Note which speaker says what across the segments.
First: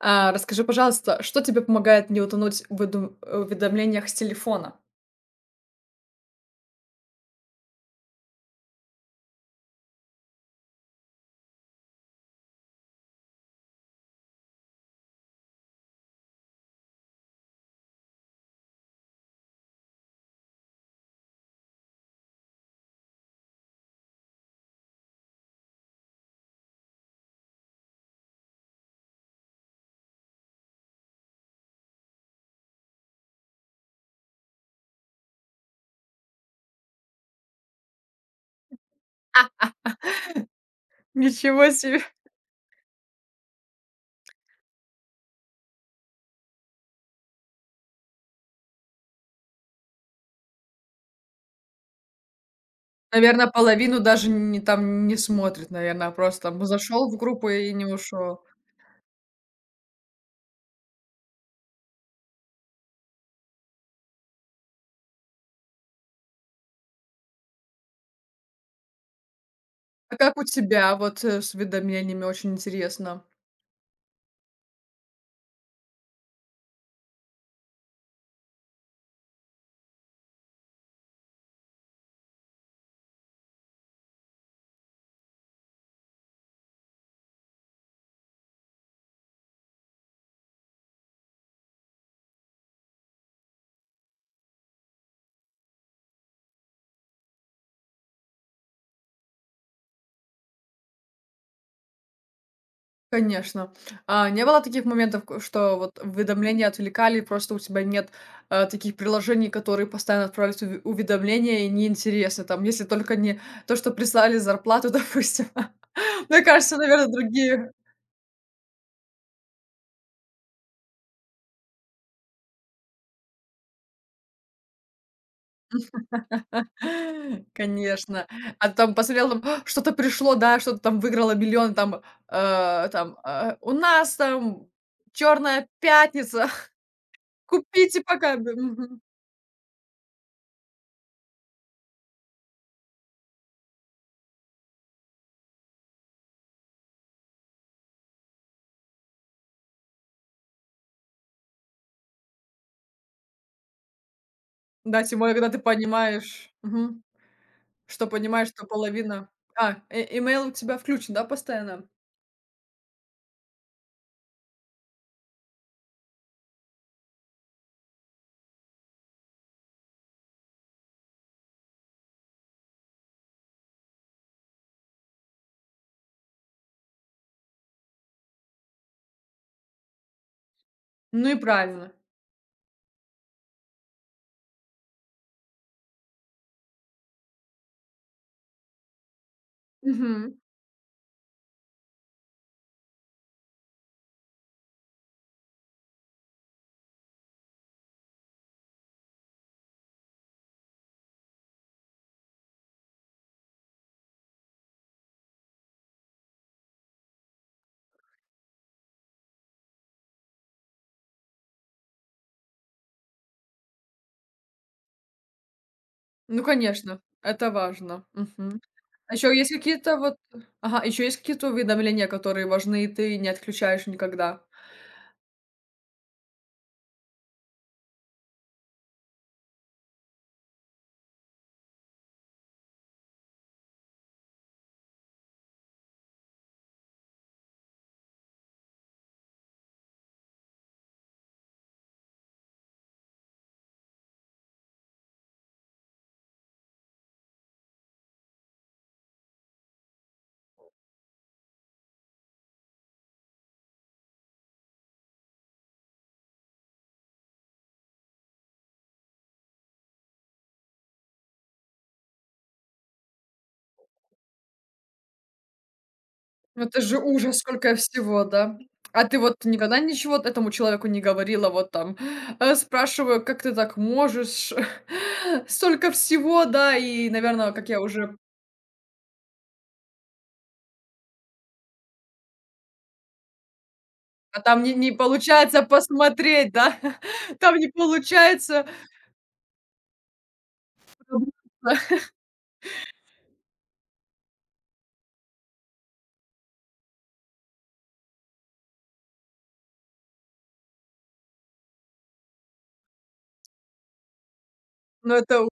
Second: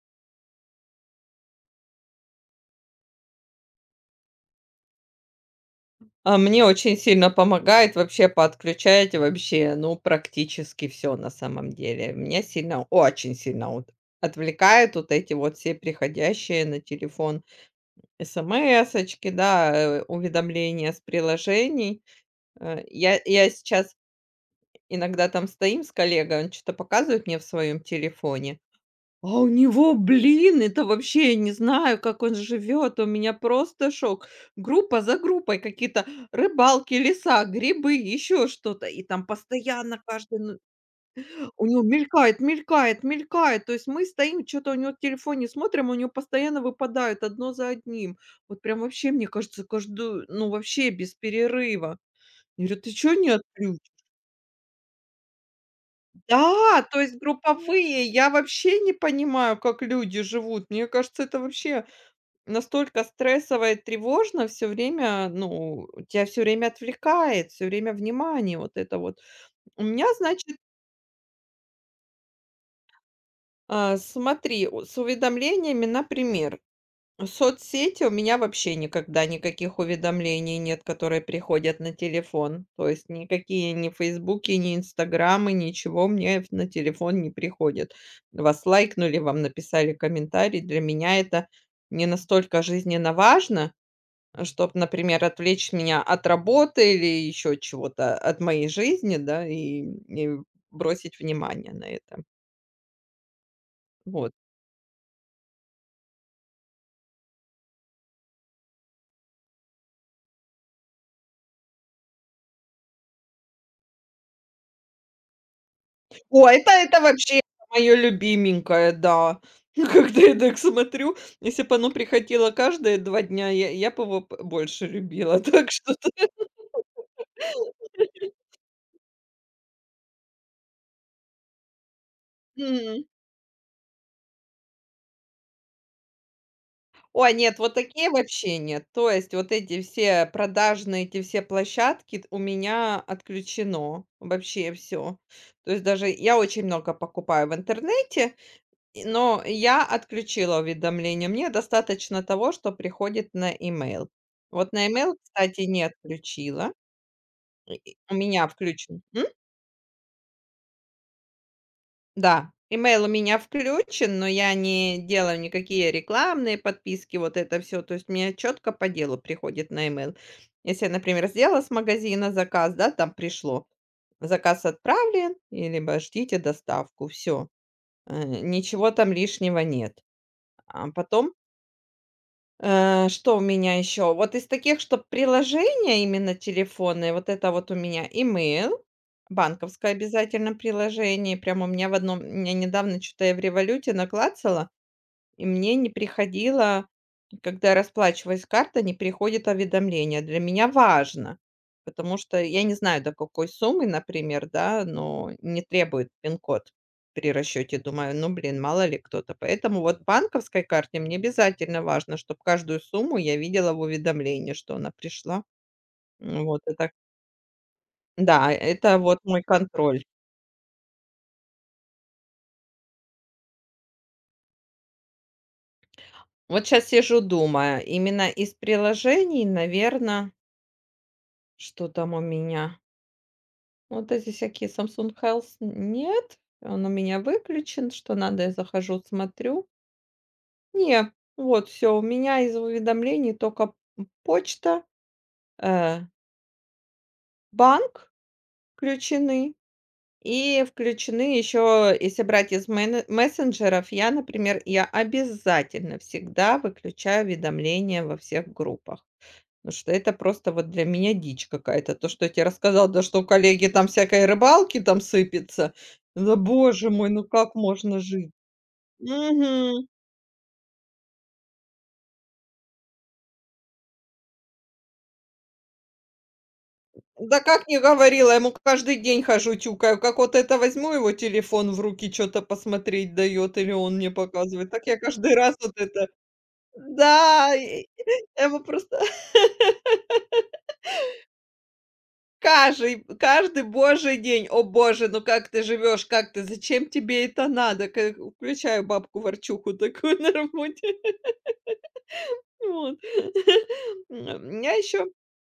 Speaker 1: Расскажи, пожалуйста, что тебе помогает не утонуть в уведомлениях с телефона?
Speaker 2: А мне очень сильно помогает вообще подключать вообще, ну, практически все на самом деле. Меня сильно, очень сильно вот отвлекает вот эти вот все приходящие на телефон смсочки, да, уведомления с приложений. Я сейчас иногда там стоим с коллегой, он что то показывает мне в своем телефоне. А у него, блин, это вообще я не знаю, как он живет. У меня просто шок. Группа за группой какие-то рыбалки, леса, грибы, еще что-то. И там постоянно каждый, ну, у
Speaker 1: Ничего
Speaker 2: него
Speaker 1: себе.
Speaker 2: мелькает, мелькает, мелькает. То есть мы стоим, что-то у него в телефоне смотрим, у него постоянно выпадают одно за одним. Вот прям вообще, мне кажется, каждую, ну вообще без перерыва. Я говорю, ты что не
Speaker 1: Наверное,
Speaker 2: отключишь?
Speaker 1: половину даже не там не смотрит, наверное, просто там
Speaker 2: Да, то
Speaker 1: зашел в
Speaker 2: есть
Speaker 1: группу и не
Speaker 2: групповые, я
Speaker 1: ушел.
Speaker 2: вообще не понимаю, как люди живут. Мне кажется, это вообще настолько стрессово и тревожно все время, ну, тебя все время отвлекает, все время внимание вот это вот. У меня,
Speaker 1: А как у
Speaker 2: значит,
Speaker 1: тебя вот с уведомлениями? Очень интересно.
Speaker 2: смотри, о с уведомлениями, например, соцсети у меня вообще никогда никаких уведомлений нет, которые приходят на телефон. То есть никакие ни "Фейсбуки", ни "Инстаграмы", ничего мне в на телефон не приходит. Вас лайкнули, вам написали комментарий. Для меня это не настолько жизненно важно, чтобы, например, отвлечь меня от работы или еще чего-то, от моей жизни, да, и бросить внимание на это.
Speaker 1: Конечно. А
Speaker 2: Вот.
Speaker 1: не было таких моментов, к что вот уведомления отвлекали, просто у тебя нет, таких приложений, которые постоянно отправляют уви уведомления, и неинтересно, там, если только не то, что прислали зарплату, допустим. Мне
Speaker 2: О, это
Speaker 1: кажется,
Speaker 2: это
Speaker 1: наверное,
Speaker 2: вообще
Speaker 1: другие.
Speaker 2: мое любименькое, да. Когда я так смотрю, если бы оно приходило каждые 2 дня, я б его б больше любила, так что
Speaker 1: Конечно. А там посмотрел, там: «А, что-то пришло, да, что-то там выиграло миллион, там, там, у нас там "Черная пятница",
Speaker 2: ой, нет, вот
Speaker 1: купите
Speaker 2: такие
Speaker 1: пока», да,
Speaker 2: вообще нет.
Speaker 1: мгм.
Speaker 2: То есть вот эти все продажные, эти все площадки у меня отключено вообще все. То есть даже я очень много покупаю в интернете, но я отключила уведомления. Мне достаточно того, что приходит на email. Вот на
Speaker 1: Да,
Speaker 2: email,
Speaker 1: тем более, когда ты
Speaker 2: кстати, не
Speaker 1: понимаешь.
Speaker 2: отключила.
Speaker 1: Мгм.
Speaker 2: И- и
Speaker 1: Что
Speaker 2: У
Speaker 1: понимаешь,
Speaker 2: меня
Speaker 1: что
Speaker 2: включен.
Speaker 1: половина. Имейл у тебя включен, да, постоянно?
Speaker 2: Да, имейл у меня включен, но я не делаю никакие рекламные подписки, вот это все, то есть мне четко по делу приходит на имейл. Если я, например, сделала с магазина заказ, да, там пришло: "Заказ отправлен", и либо "Ждите доставку", все, ничего там лишнего нет. А
Speaker 1: Ну
Speaker 2: потом,
Speaker 1: и правильно.
Speaker 2: Что у меня еще? Вот из таких, что приложения именно телефонные, вот это вот у меня имейл, банковское
Speaker 1: Мгм.
Speaker 2: обязательно приложение. Прям у меня в одном, я недавно что-то я в "Революте" наклацала. И мне не приходило, когда я расплачиваюсь картой, не приходит уведомление. Для меня важно, потому что я не знаю, до какой суммы, например, да, но не требует пин-код при расчете. Думаю, ну, блин, мало ли кто-то. Поэтому вот банковской карте мне обязательно важно, чтобы каждую сумму я видела в уведомлении, что она пришла.
Speaker 1: Ну,
Speaker 2: Вот это,
Speaker 1: конечно, это важно.
Speaker 2: да,
Speaker 1: Мгм.
Speaker 2: это
Speaker 1: А
Speaker 2: вот
Speaker 1: еще
Speaker 2: мой
Speaker 1: есть какие-то
Speaker 2: контроль.
Speaker 1: вот. Ага, еще есть какие-то уведомления, которые важны, и ты не отключаешь никогда?
Speaker 2: Вот сейчас сижу, думаю, именно из приложений, наверное, что там у меня? Вот эти всякие Samsung Health нет, он у меня выключен. Что надо, я захожу, смотрю. Не, вот все у меня из уведомлений только почта, э, банк включены и включены еще, если брать из мене мессенджеров, я, например, я обязательно всегда выключаю уведомления во всех группах. Потому что это просто вот для меня дичь какая-то. То, что я тебе рассказала, да, что у коллеги там всякой рыбалки там сыпется. Да
Speaker 1: Ну, это
Speaker 2: боже
Speaker 1: же
Speaker 2: мой, ну
Speaker 1: ужас,
Speaker 2: как
Speaker 1: сколько
Speaker 2: можно
Speaker 1: всего,
Speaker 2: жить?
Speaker 1: да? А ты вот никогда
Speaker 2: Мгм.
Speaker 1: ничего этому человеку не говорила? Вот там, спрашиваю: "Как ты так можешь? Столько всего", да, и,
Speaker 2: Да
Speaker 1: наверное,
Speaker 2: как
Speaker 1: как
Speaker 2: не
Speaker 1: я уже.
Speaker 2: говорила, я ему каждый день хожу тюкаю. Как вот это возьму его телефон в руки, что-то посмотреть дает, или он мне
Speaker 1: А там
Speaker 2: показывает.
Speaker 1: не
Speaker 2: Так
Speaker 1: не
Speaker 2: я каждый раз
Speaker 1: получается
Speaker 2: вот это...
Speaker 1: посмотреть, да?
Speaker 2: Да,
Speaker 1: Там не
Speaker 2: и я его
Speaker 1: получается.
Speaker 2: просто... Каждый божий день. О боже, ну как ты живешь, как ты, зачем тебе это надо? Ка включаю бабку-ворчуху такую на работе. Вот. У меня еще,
Speaker 1: Но это у-.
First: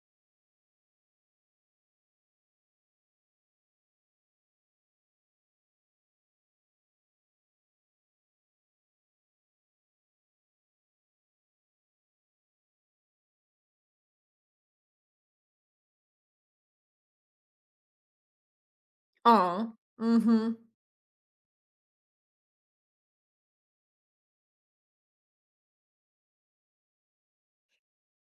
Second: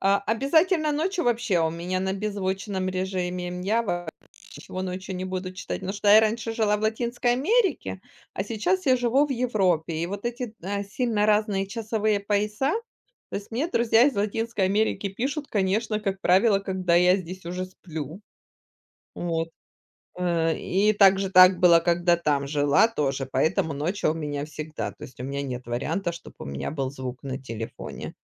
Speaker 2: обязательно ночью вообще у меня на беззвучном режиме. Я вообще ничего ночью не буду читать, потому что я раньше жила в Латинской Америке, а сейчас я живу в Европе. И вот эти, сильно разные часовые пояса, то есть мне друзья из Латинской Америки пишут, конечно, как правило, когда я здесь уже сплю.
Speaker 1: А,
Speaker 2: Вот,
Speaker 1: мгм.
Speaker 2: и также так было, когда там жила тоже, поэтому ночью у меня всегда. То есть у меня нет варианта, чтобы у меня был звук на телефоне.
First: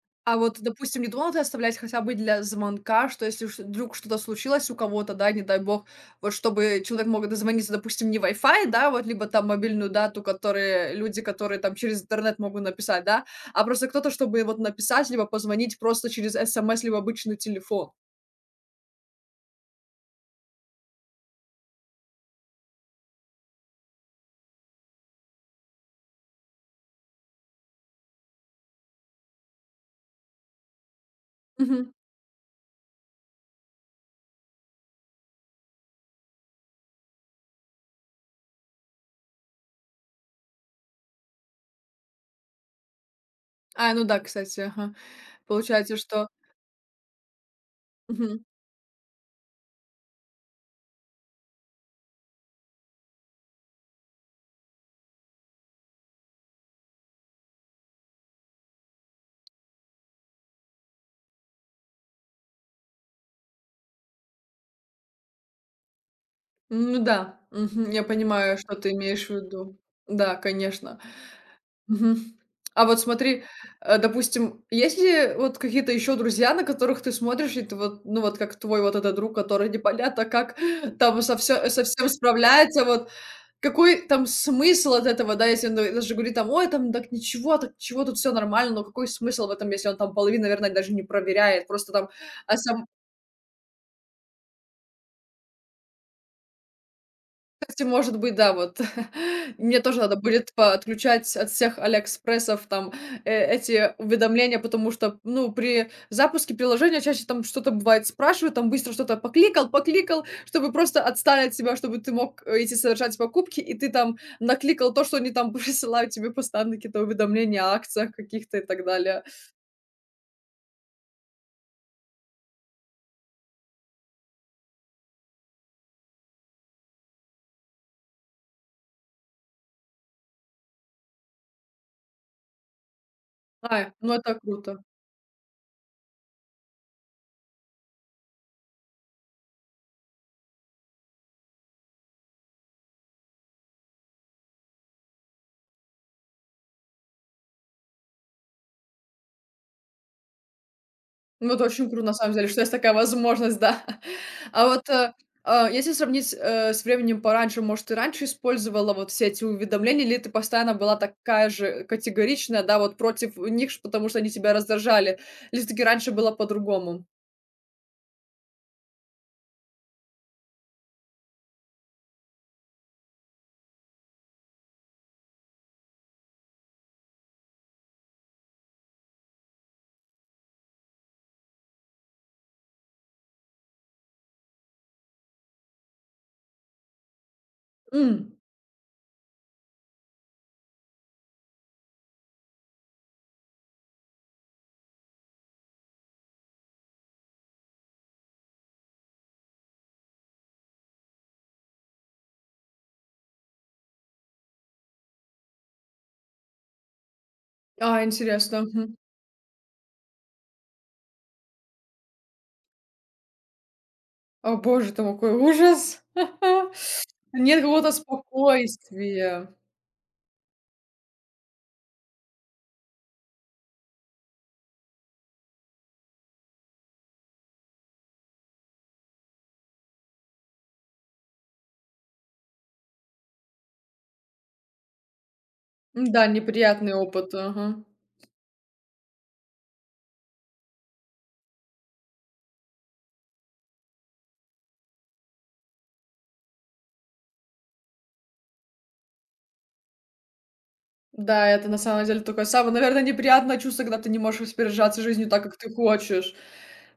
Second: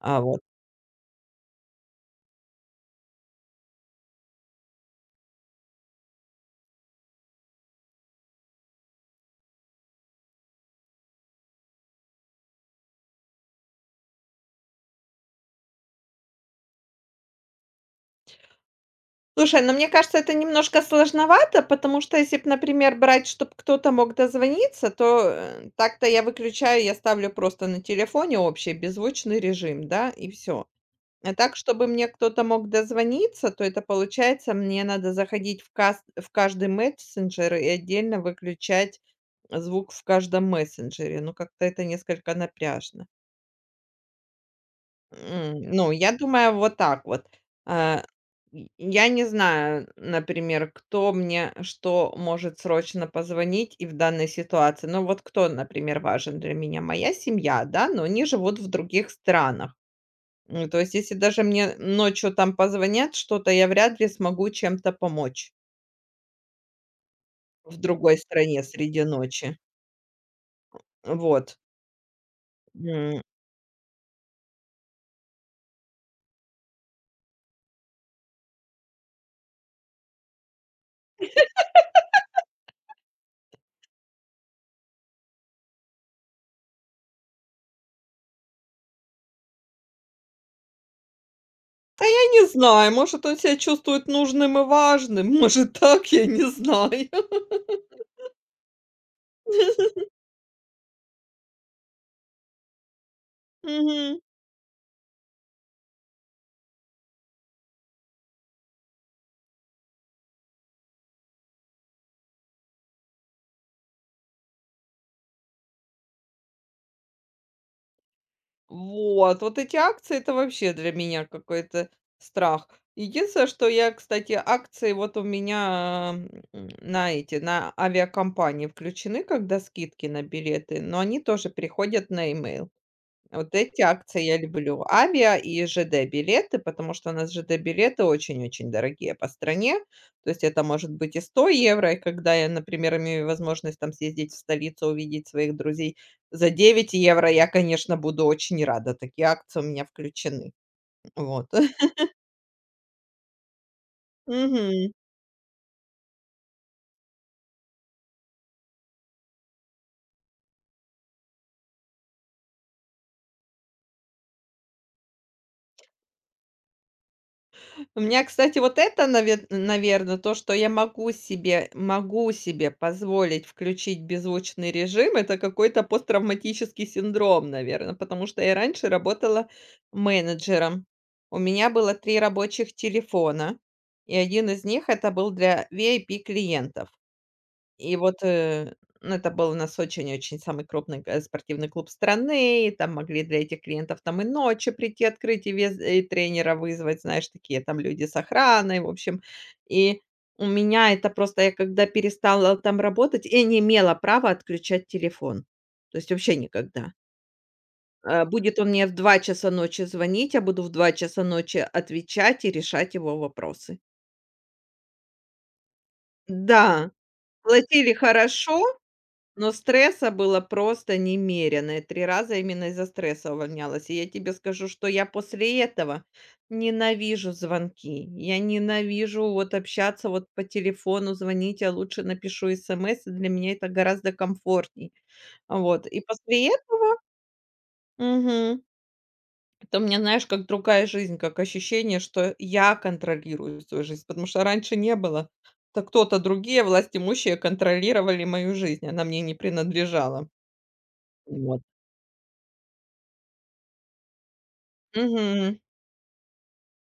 Speaker 1: А
Speaker 2: Вот.
Speaker 1: вот, допустим, не думала ты оставлять хотя бы для звонка, что если уж вдруг что-то случилось у кого-то, да, не дай бог, вот чтобы человек мог дозвониться, допустим, не Wi-Fi, да, вот, либо там мобильную дату, которые люди, которые там через интернет могут написать, да, а просто кто-то, чтобы вот написать, либо позвонить просто через СМС, либо обычный телефон.
Speaker 2: Слушай, но мне кажется, это немножко сложновато, потому что если б, например, брать, чтобы кто-то мог дозвониться, то, так-то я выключаю, я ставлю просто на телефоне общий беззвучный режим, да, и все. А так, чтобы
Speaker 1: Мгм.
Speaker 2: мне кто-то мог дозвониться, то это получается, мне надо заходить в каждый мессенджер и отдельно выключать звук в каждом мессенджере. Ну, как-то это несколько напряжно.
Speaker 1: Ну да, кстати, ага.
Speaker 2: Ну,
Speaker 1: Получается,
Speaker 2: я
Speaker 1: что
Speaker 2: думаю, вот так вот. А,
Speaker 1: мгм.
Speaker 2: й Я не знаю, например, кто мне что может срочно позвонить и в данной ситуации. Ну, вот кто, например, важен для меня? Моя семья, да, но они живут в других странах. То есть, если даже мне ночью там позвонят что-то, я вряд ли смогу чем-то помочь
Speaker 1: Ну да,
Speaker 2: в
Speaker 1: мгм, я
Speaker 2: другой
Speaker 1: понимаю,
Speaker 2: стране
Speaker 1: что ты
Speaker 2: среди
Speaker 1: имеешь в
Speaker 2: ночи.
Speaker 1: виду. Да, конечно.
Speaker 2: Вот.
Speaker 1: Мгм. А вот
Speaker 2: М,
Speaker 1: смотри, допустим, есть ли вот какие-то еще друзья, на которых ты смотришь, и ты вот, ну вот как твой вот этот друг, который непонятно как там со всем справляется, вот какой там смысл от этого, да, если он даже говорит там, ой, там так ничего, так чего, тут все нормально, но какой смысл в этом, если он там половину, наверное, даже не проверяет, просто там.
Speaker 2: я не знаю, может, он себя чувствует нужным и важным, может, так, я не знаю.
Speaker 1: Кстати, может быть, да, вот. Мне тоже надо будет отключать от всех "Алиэкспрессов" там, эти
Speaker 2: Мгм.
Speaker 1: уведомления, потому что, ну, при запуске приложения чаще там что-то бывает спрашивают, там быстро что-то покликал, чтобы просто отстали от тебя, чтобы ты мог, идти совершать покупки, и ты там накликал то, что они там присылают тебе постоянно какие-то уведомления о акциях каких-то и так далее.
Speaker 2: Вот, вот эти акции — это вообще для меня какой-то страх. Единственное, что я, кстати, акции вот у меня, на эти, на авиакомпании включены, когда скидки на билеты, но они тоже приходят на имейл. Вот эти
Speaker 1: Ай, ну
Speaker 2: акции я
Speaker 1: это круто.
Speaker 2: люблю. Авиа и ЖД-билеты, потому что у нас ЖД-билеты очень-очень дорогие по стране. То есть это может быть и 100 евро, и когда я, например, имею возможность там съездить в столицу, увидеть своих друзей за 9 евро, я, конечно, буду очень рада. Такие акции у меня включены. Вот.
Speaker 1: Ну, это очень круто, на самом деле, что есть такая возможность, да. А вот,
Speaker 2: Мгм.
Speaker 1: если сравнить, с временем пораньше, может, ты раньше использовала вот все эти уведомления, или ты постоянно была такая же категоричная, да, вот против них, потому что они тебя раздражали, или все-таки раньше было по-другому?
Speaker 2: У меня, кстати, вот это, наверное, то, что я могу себе позволить включить беззвучный режим, это какой-то посттравматический синдром, наверное, потому что я раньше работала менеджером. У меня было 3 рабочих телефона, и один из них — это был для VIP клиентов. И вот,
Speaker 1: М.
Speaker 2: ну, это был у нас очень-очень самый крупный, спортивный клуб страны. И там могли для этих клиентов там и ночи прийти открыть, и тренера вызвать, знаешь, такие там люди с охраной, в общем. И у меня это просто я когда перестала там работать, я не имела права отключать телефон. То есть вообще никогда.
Speaker 1: А,
Speaker 2: Будет
Speaker 1: интересно.
Speaker 2: он мне в
Speaker 1: Мгм.
Speaker 2: 2 часа ночи звонить, я буду в 2 часа ночи отвечать и решать его вопросы.
Speaker 1: О, боже, там какой ужас.
Speaker 2: Да,
Speaker 1: Нет какого-то
Speaker 2: платили хорошо,
Speaker 1: спокойствия.
Speaker 2: но стресса было просто немерено. Я 3 раза именно из-за стресса увольнялась. И я тебе скажу, что я после этого ненавижу звонки. Я ненавижу вот общаться вот по телефону, звонить. Я лучше напишу смс. Для меня это гораздо комфортней. Вот. И
Speaker 1: Да,
Speaker 2: после этого.
Speaker 1: неприятный опыт. Ага.
Speaker 2: Мгм. Это у меня, знаешь, как другая жизнь, как ощущение, что я контролирую свою жизнь, потому что раньше не было. Это кто-то другие, власть имущие, контролировали мою жизнь, она мне не принадлежала.
Speaker 1: Да,
Speaker 2: Вот.
Speaker 1: это на самом деле такое самое, наверное, неприятное чувство, когда ты не можешь распоряжаться жизнью так, как
Speaker 2: Мгм.
Speaker 1: ты хочешь.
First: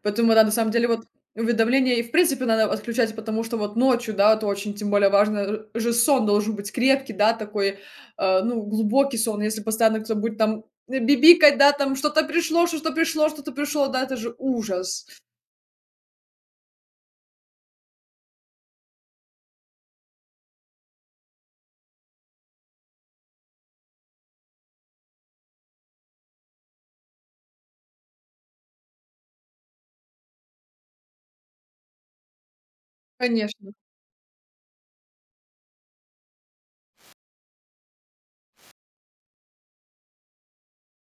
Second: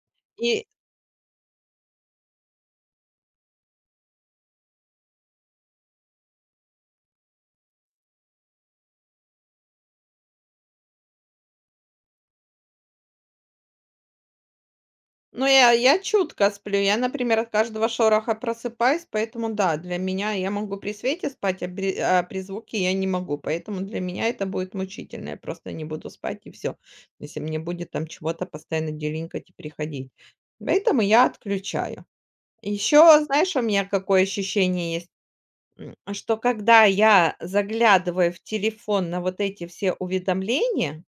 Speaker 1: Поэтому, да, на
Speaker 2: И,
Speaker 1: самом деле, вот уведомления и, в принципе, надо отключать, потому что вот ночью, да, это очень тем более важно, же сон должен быть крепкий, да, такой, ну, глубокий сон, если постоянно кто-то будет там бибикать, да, там что-то пришло, что-то пришло, что-то пришло, да, это же ужас,
Speaker 2: ну, я чутко сплю. Я, например, от каждого шороха просыпаюсь, поэтому да, для меня я могу при свете спать, а при звуке я не могу. Поэтому для меня это будет мучительно. Я просто не буду спать и все, если мне будет там чего-то постоянно делинкать и приходить. Поэтому я отключаю. Еще, знаешь, у
Speaker 1: конечно.
Speaker 2: меня какое ощущение есть, что когда я заглядываю в телефон на вот эти все уведомления,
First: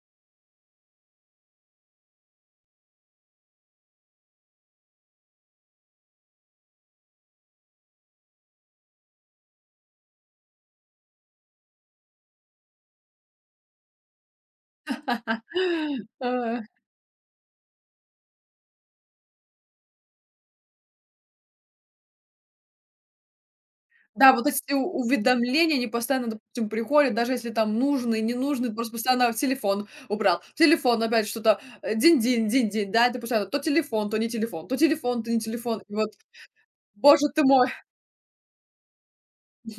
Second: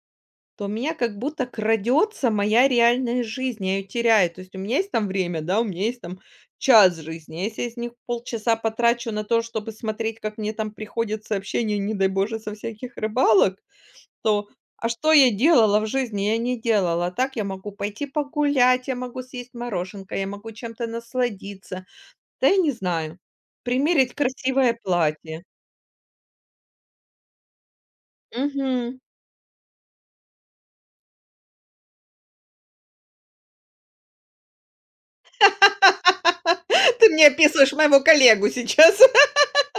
Speaker 2: то у меня как будто крадется моя реальная жизнь, я ее теряю. То есть у меня есть там время, да, у меня есть там час жизни. Если я из них полчаса потрачу на то, чтобы смотреть, как мне там приходят сообщения, не дай боже, со всяких рыбалок, то а что я делала в жизни? Я не
Speaker 1: А.
Speaker 2: делала. А так я могу пойти погулять, я могу съесть мороженка, я могу чем-то насладиться. Да я не знаю. Примерить
Speaker 1: Да, вот эти
Speaker 2: красивое
Speaker 1: у
Speaker 2: платье.
Speaker 1: уведомления, они постоянно, допустим, приходят, даже если там нужный, ненужный, просто
Speaker 2: Мгм.
Speaker 1: постоянно в телефон убрал. В телефон опять что-то, динь-динь, динь-динь, да, это постоянно то телефон, то не телефон, то телефон, то не телефон. И вот,
Speaker 2: Ты
Speaker 1: боже
Speaker 2: мне
Speaker 1: ты мой.
Speaker 2: описываешь моего коллегу сейчас.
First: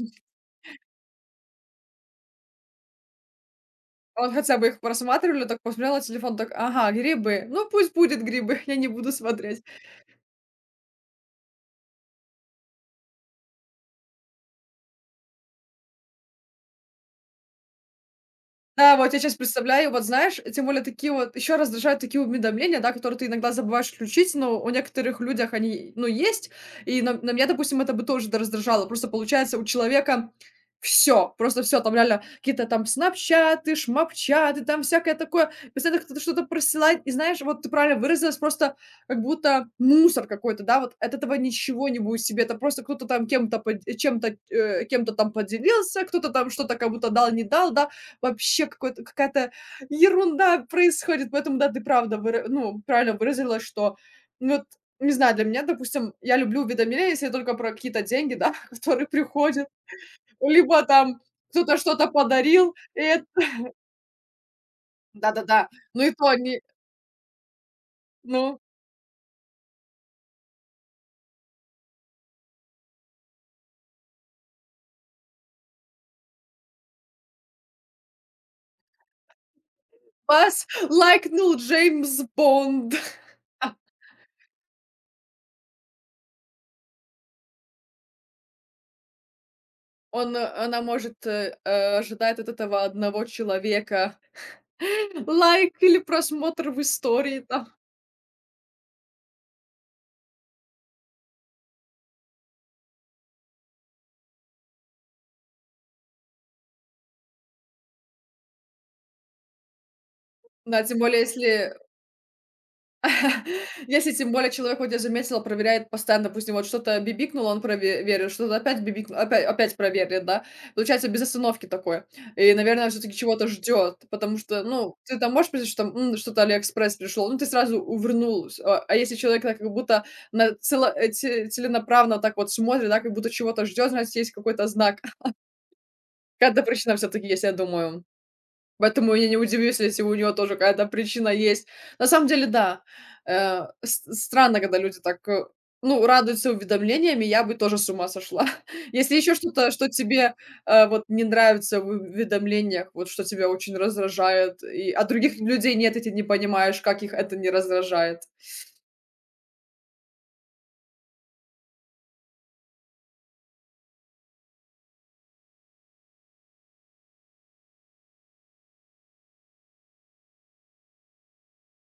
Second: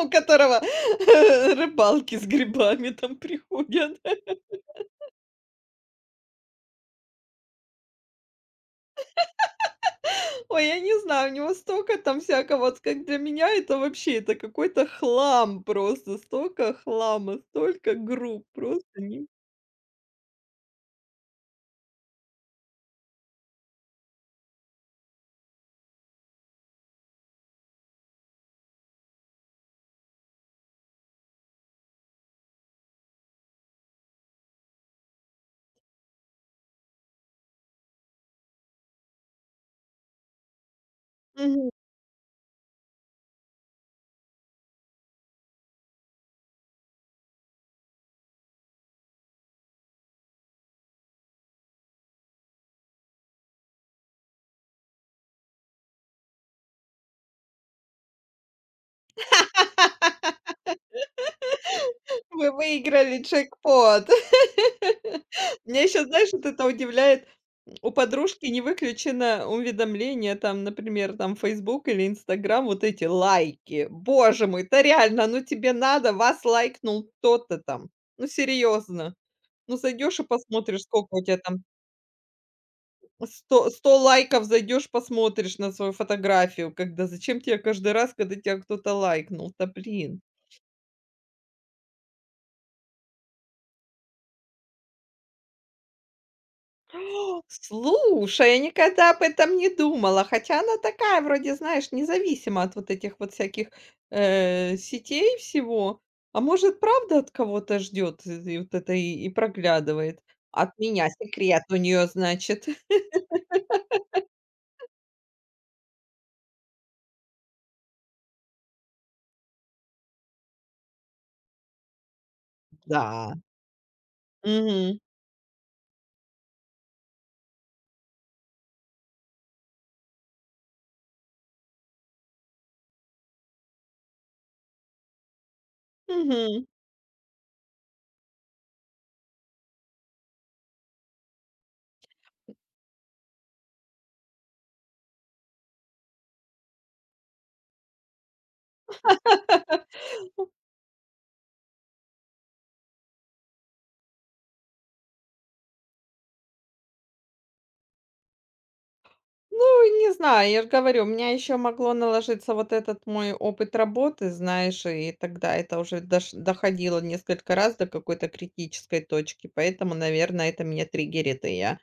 Speaker 2: У которого рыбалки с грибами там приходят.
Speaker 1: Он хотя бы их просматривали, так посмотрела телефон, так, ага, грибы, ну пусть будет грибы, я не буду смотреть.
Speaker 2: Ой, я не знаю, у него столько там всякого, вот как для меня это вообще, это какой-то хлам просто, столько хлама, столько групп
Speaker 1: Да,
Speaker 2: просто
Speaker 1: вот я
Speaker 2: не.
Speaker 1: сейчас представляю, вот знаешь, тем более такие вот еще раздражают такие уведомления, да, которые ты иногда забываешь включить, но у некоторых людях они, ну, есть. И на меня, допустим, это бы тоже да раздражало. Просто получается у человека все, просто все, там реально какие-то там снапчаты, шмапчаты, там всякое такое. Постоянно кто-то что-то просылает, и знаешь, вот ты правильно выразилась, просто как будто мусор какой-то, да, вот от этого
Speaker 2: Мгм.
Speaker 1: ничего не будет себе, это просто кто-то там кем-то, чем-то, кем-то там поделился, кто-то там что-то как будто дал, не дал, да. Вообще какой-то какая-то ерунда происходит. Поэтому, да, ты правда выра ну, правильно выразилась, что, ну, вот, не знаю, для меня, допустим, я люблю уведомления, если только про какие-то деньги, да, которые приходят, либо там кто-то что-то
Speaker 2: Вы
Speaker 1: подарил, и
Speaker 2: выиграли
Speaker 1: это
Speaker 2: джекпот.
Speaker 1: да-да-да,
Speaker 2: Меня
Speaker 1: ну
Speaker 2: еще,
Speaker 1: и то
Speaker 2: знаешь, вот
Speaker 1: они.
Speaker 2: это удивляет. У подружки
Speaker 1: Ну,
Speaker 2: не выключено уведомление, там, например, там Facebook или Instagram, вот эти лайки. Боже мой, это реально, ну тебе надо, вас лайкнул кто-то там. Ну серьезно. Ну зайдешь и
Speaker 1: вас
Speaker 2: посмотришь, сколько у тебя
Speaker 1: лайкнул
Speaker 2: там.
Speaker 1: Джеймс Бонд.
Speaker 2: Сто 100 лайков зайдешь, посмотришь на свою фотографию, когда зачем тебе каждый раз, когда тебя кто-то лайкнул, да блин.
Speaker 1: Он она может, ожидает от этого одного человека лайк или просмотр в истории там.
Speaker 2: Слушай, я никогда об этом не думала, хотя она такая вроде, знаешь, независима от вот этих вот всяких, сетей всего. А может, правда от кого-то ждет и вот это и проглядывает? От
Speaker 1: Да, тем
Speaker 2: меня
Speaker 1: более,
Speaker 2: секрет
Speaker 1: если
Speaker 2: у нее, значит.
Speaker 1: если тем более человек, вот я заметила, проверяет постоянно, допустим, вот что-то бибикнуло, он проверил, что-то опять бибикнуло, опять, опять проверит, да. Получается, без остановки такое. И, наверное, все-таки
Speaker 2: Да.
Speaker 1: чего-то ждет, потому что, ну,
Speaker 2: Мгм.
Speaker 1: ты там можешь представить, что там: «М, что-то Алиэкспресс пришел», ну, ты сразу увернулась. А если человек так как будто на цело, целенаправно так вот смотрит, да, как будто чего-то ждет, значит, есть какой-то знак. Какая-то
Speaker 2: Мгм.
Speaker 1: причина все-таки есть, я думаю. Поэтому я не удивлюсь, если у неё тоже какая-то причина есть. На самом деле, да, с странно, когда люди так, ну, радуются уведомлениями. Я бы тоже с ума сошла. Если еще что-то, что тебе, вот не нравится в уведомлениях, вот что тебя очень раздражает, и а других людей нет, и ты не понимаешь, как их это не раздражает.
Speaker 2: Ну, не знаю, я же говорю, у меня еще могло наложиться вот этот мой опыт работы, знаешь, и тогда это уже доходило несколько раз до какой-то критической точки, поэтому, наверное, это меня триггерит, и я,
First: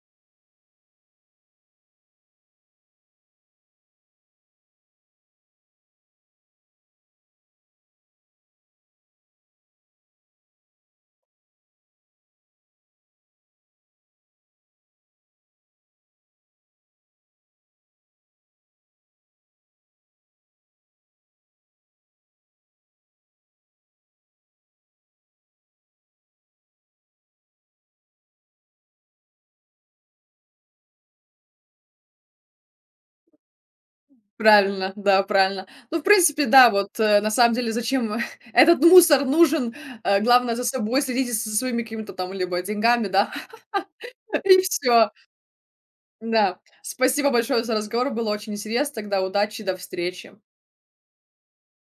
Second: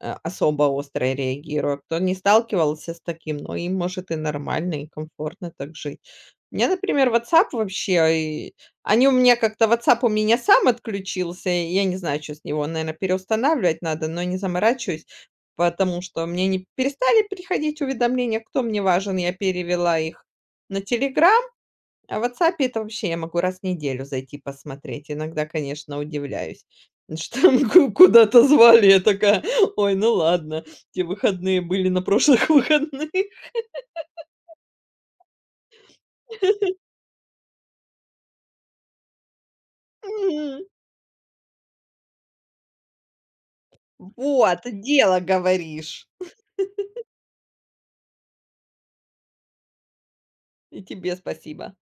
Speaker 2: особо остро реагирую. Кто не сталкивался с таким, но им может и нормально, и комфортно так жить. У меня, например, WhatsApp вообще, и они у меня как-то, WhatsApp у меня сам отключился, и я не знаю, что с него, наверное, переустанавливать надо, но не заморачиваюсь. Потому что мне не перестали приходить уведомления, кто мне важен, я перевела их на "Телеграм", а в WhatsApp это вообще я могу раз в неделю зайти посмотреть. Иногда, конечно, удивляюсь, что м ку куда-то звали. Я такая: "Ой, ну ладно, те выходные были на прошлых выходных".
Speaker 1: Правильно, да, правильно. Ну, в принципе, да, вот, на самом деле, зачем этот мусор нужен? Главное за
Speaker 2: М.
Speaker 1: собой следить, со своими какими-то там либо деньгами, да, и
Speaker 2: Вот,
Speaker 1: все.
Speaker 2: дело говоришь.
Speaker 1: Да. Спасибо большое за разговор. Было очень интересно. Тогда удачи, до встречи.
Speaker 2: И тебе спасибо.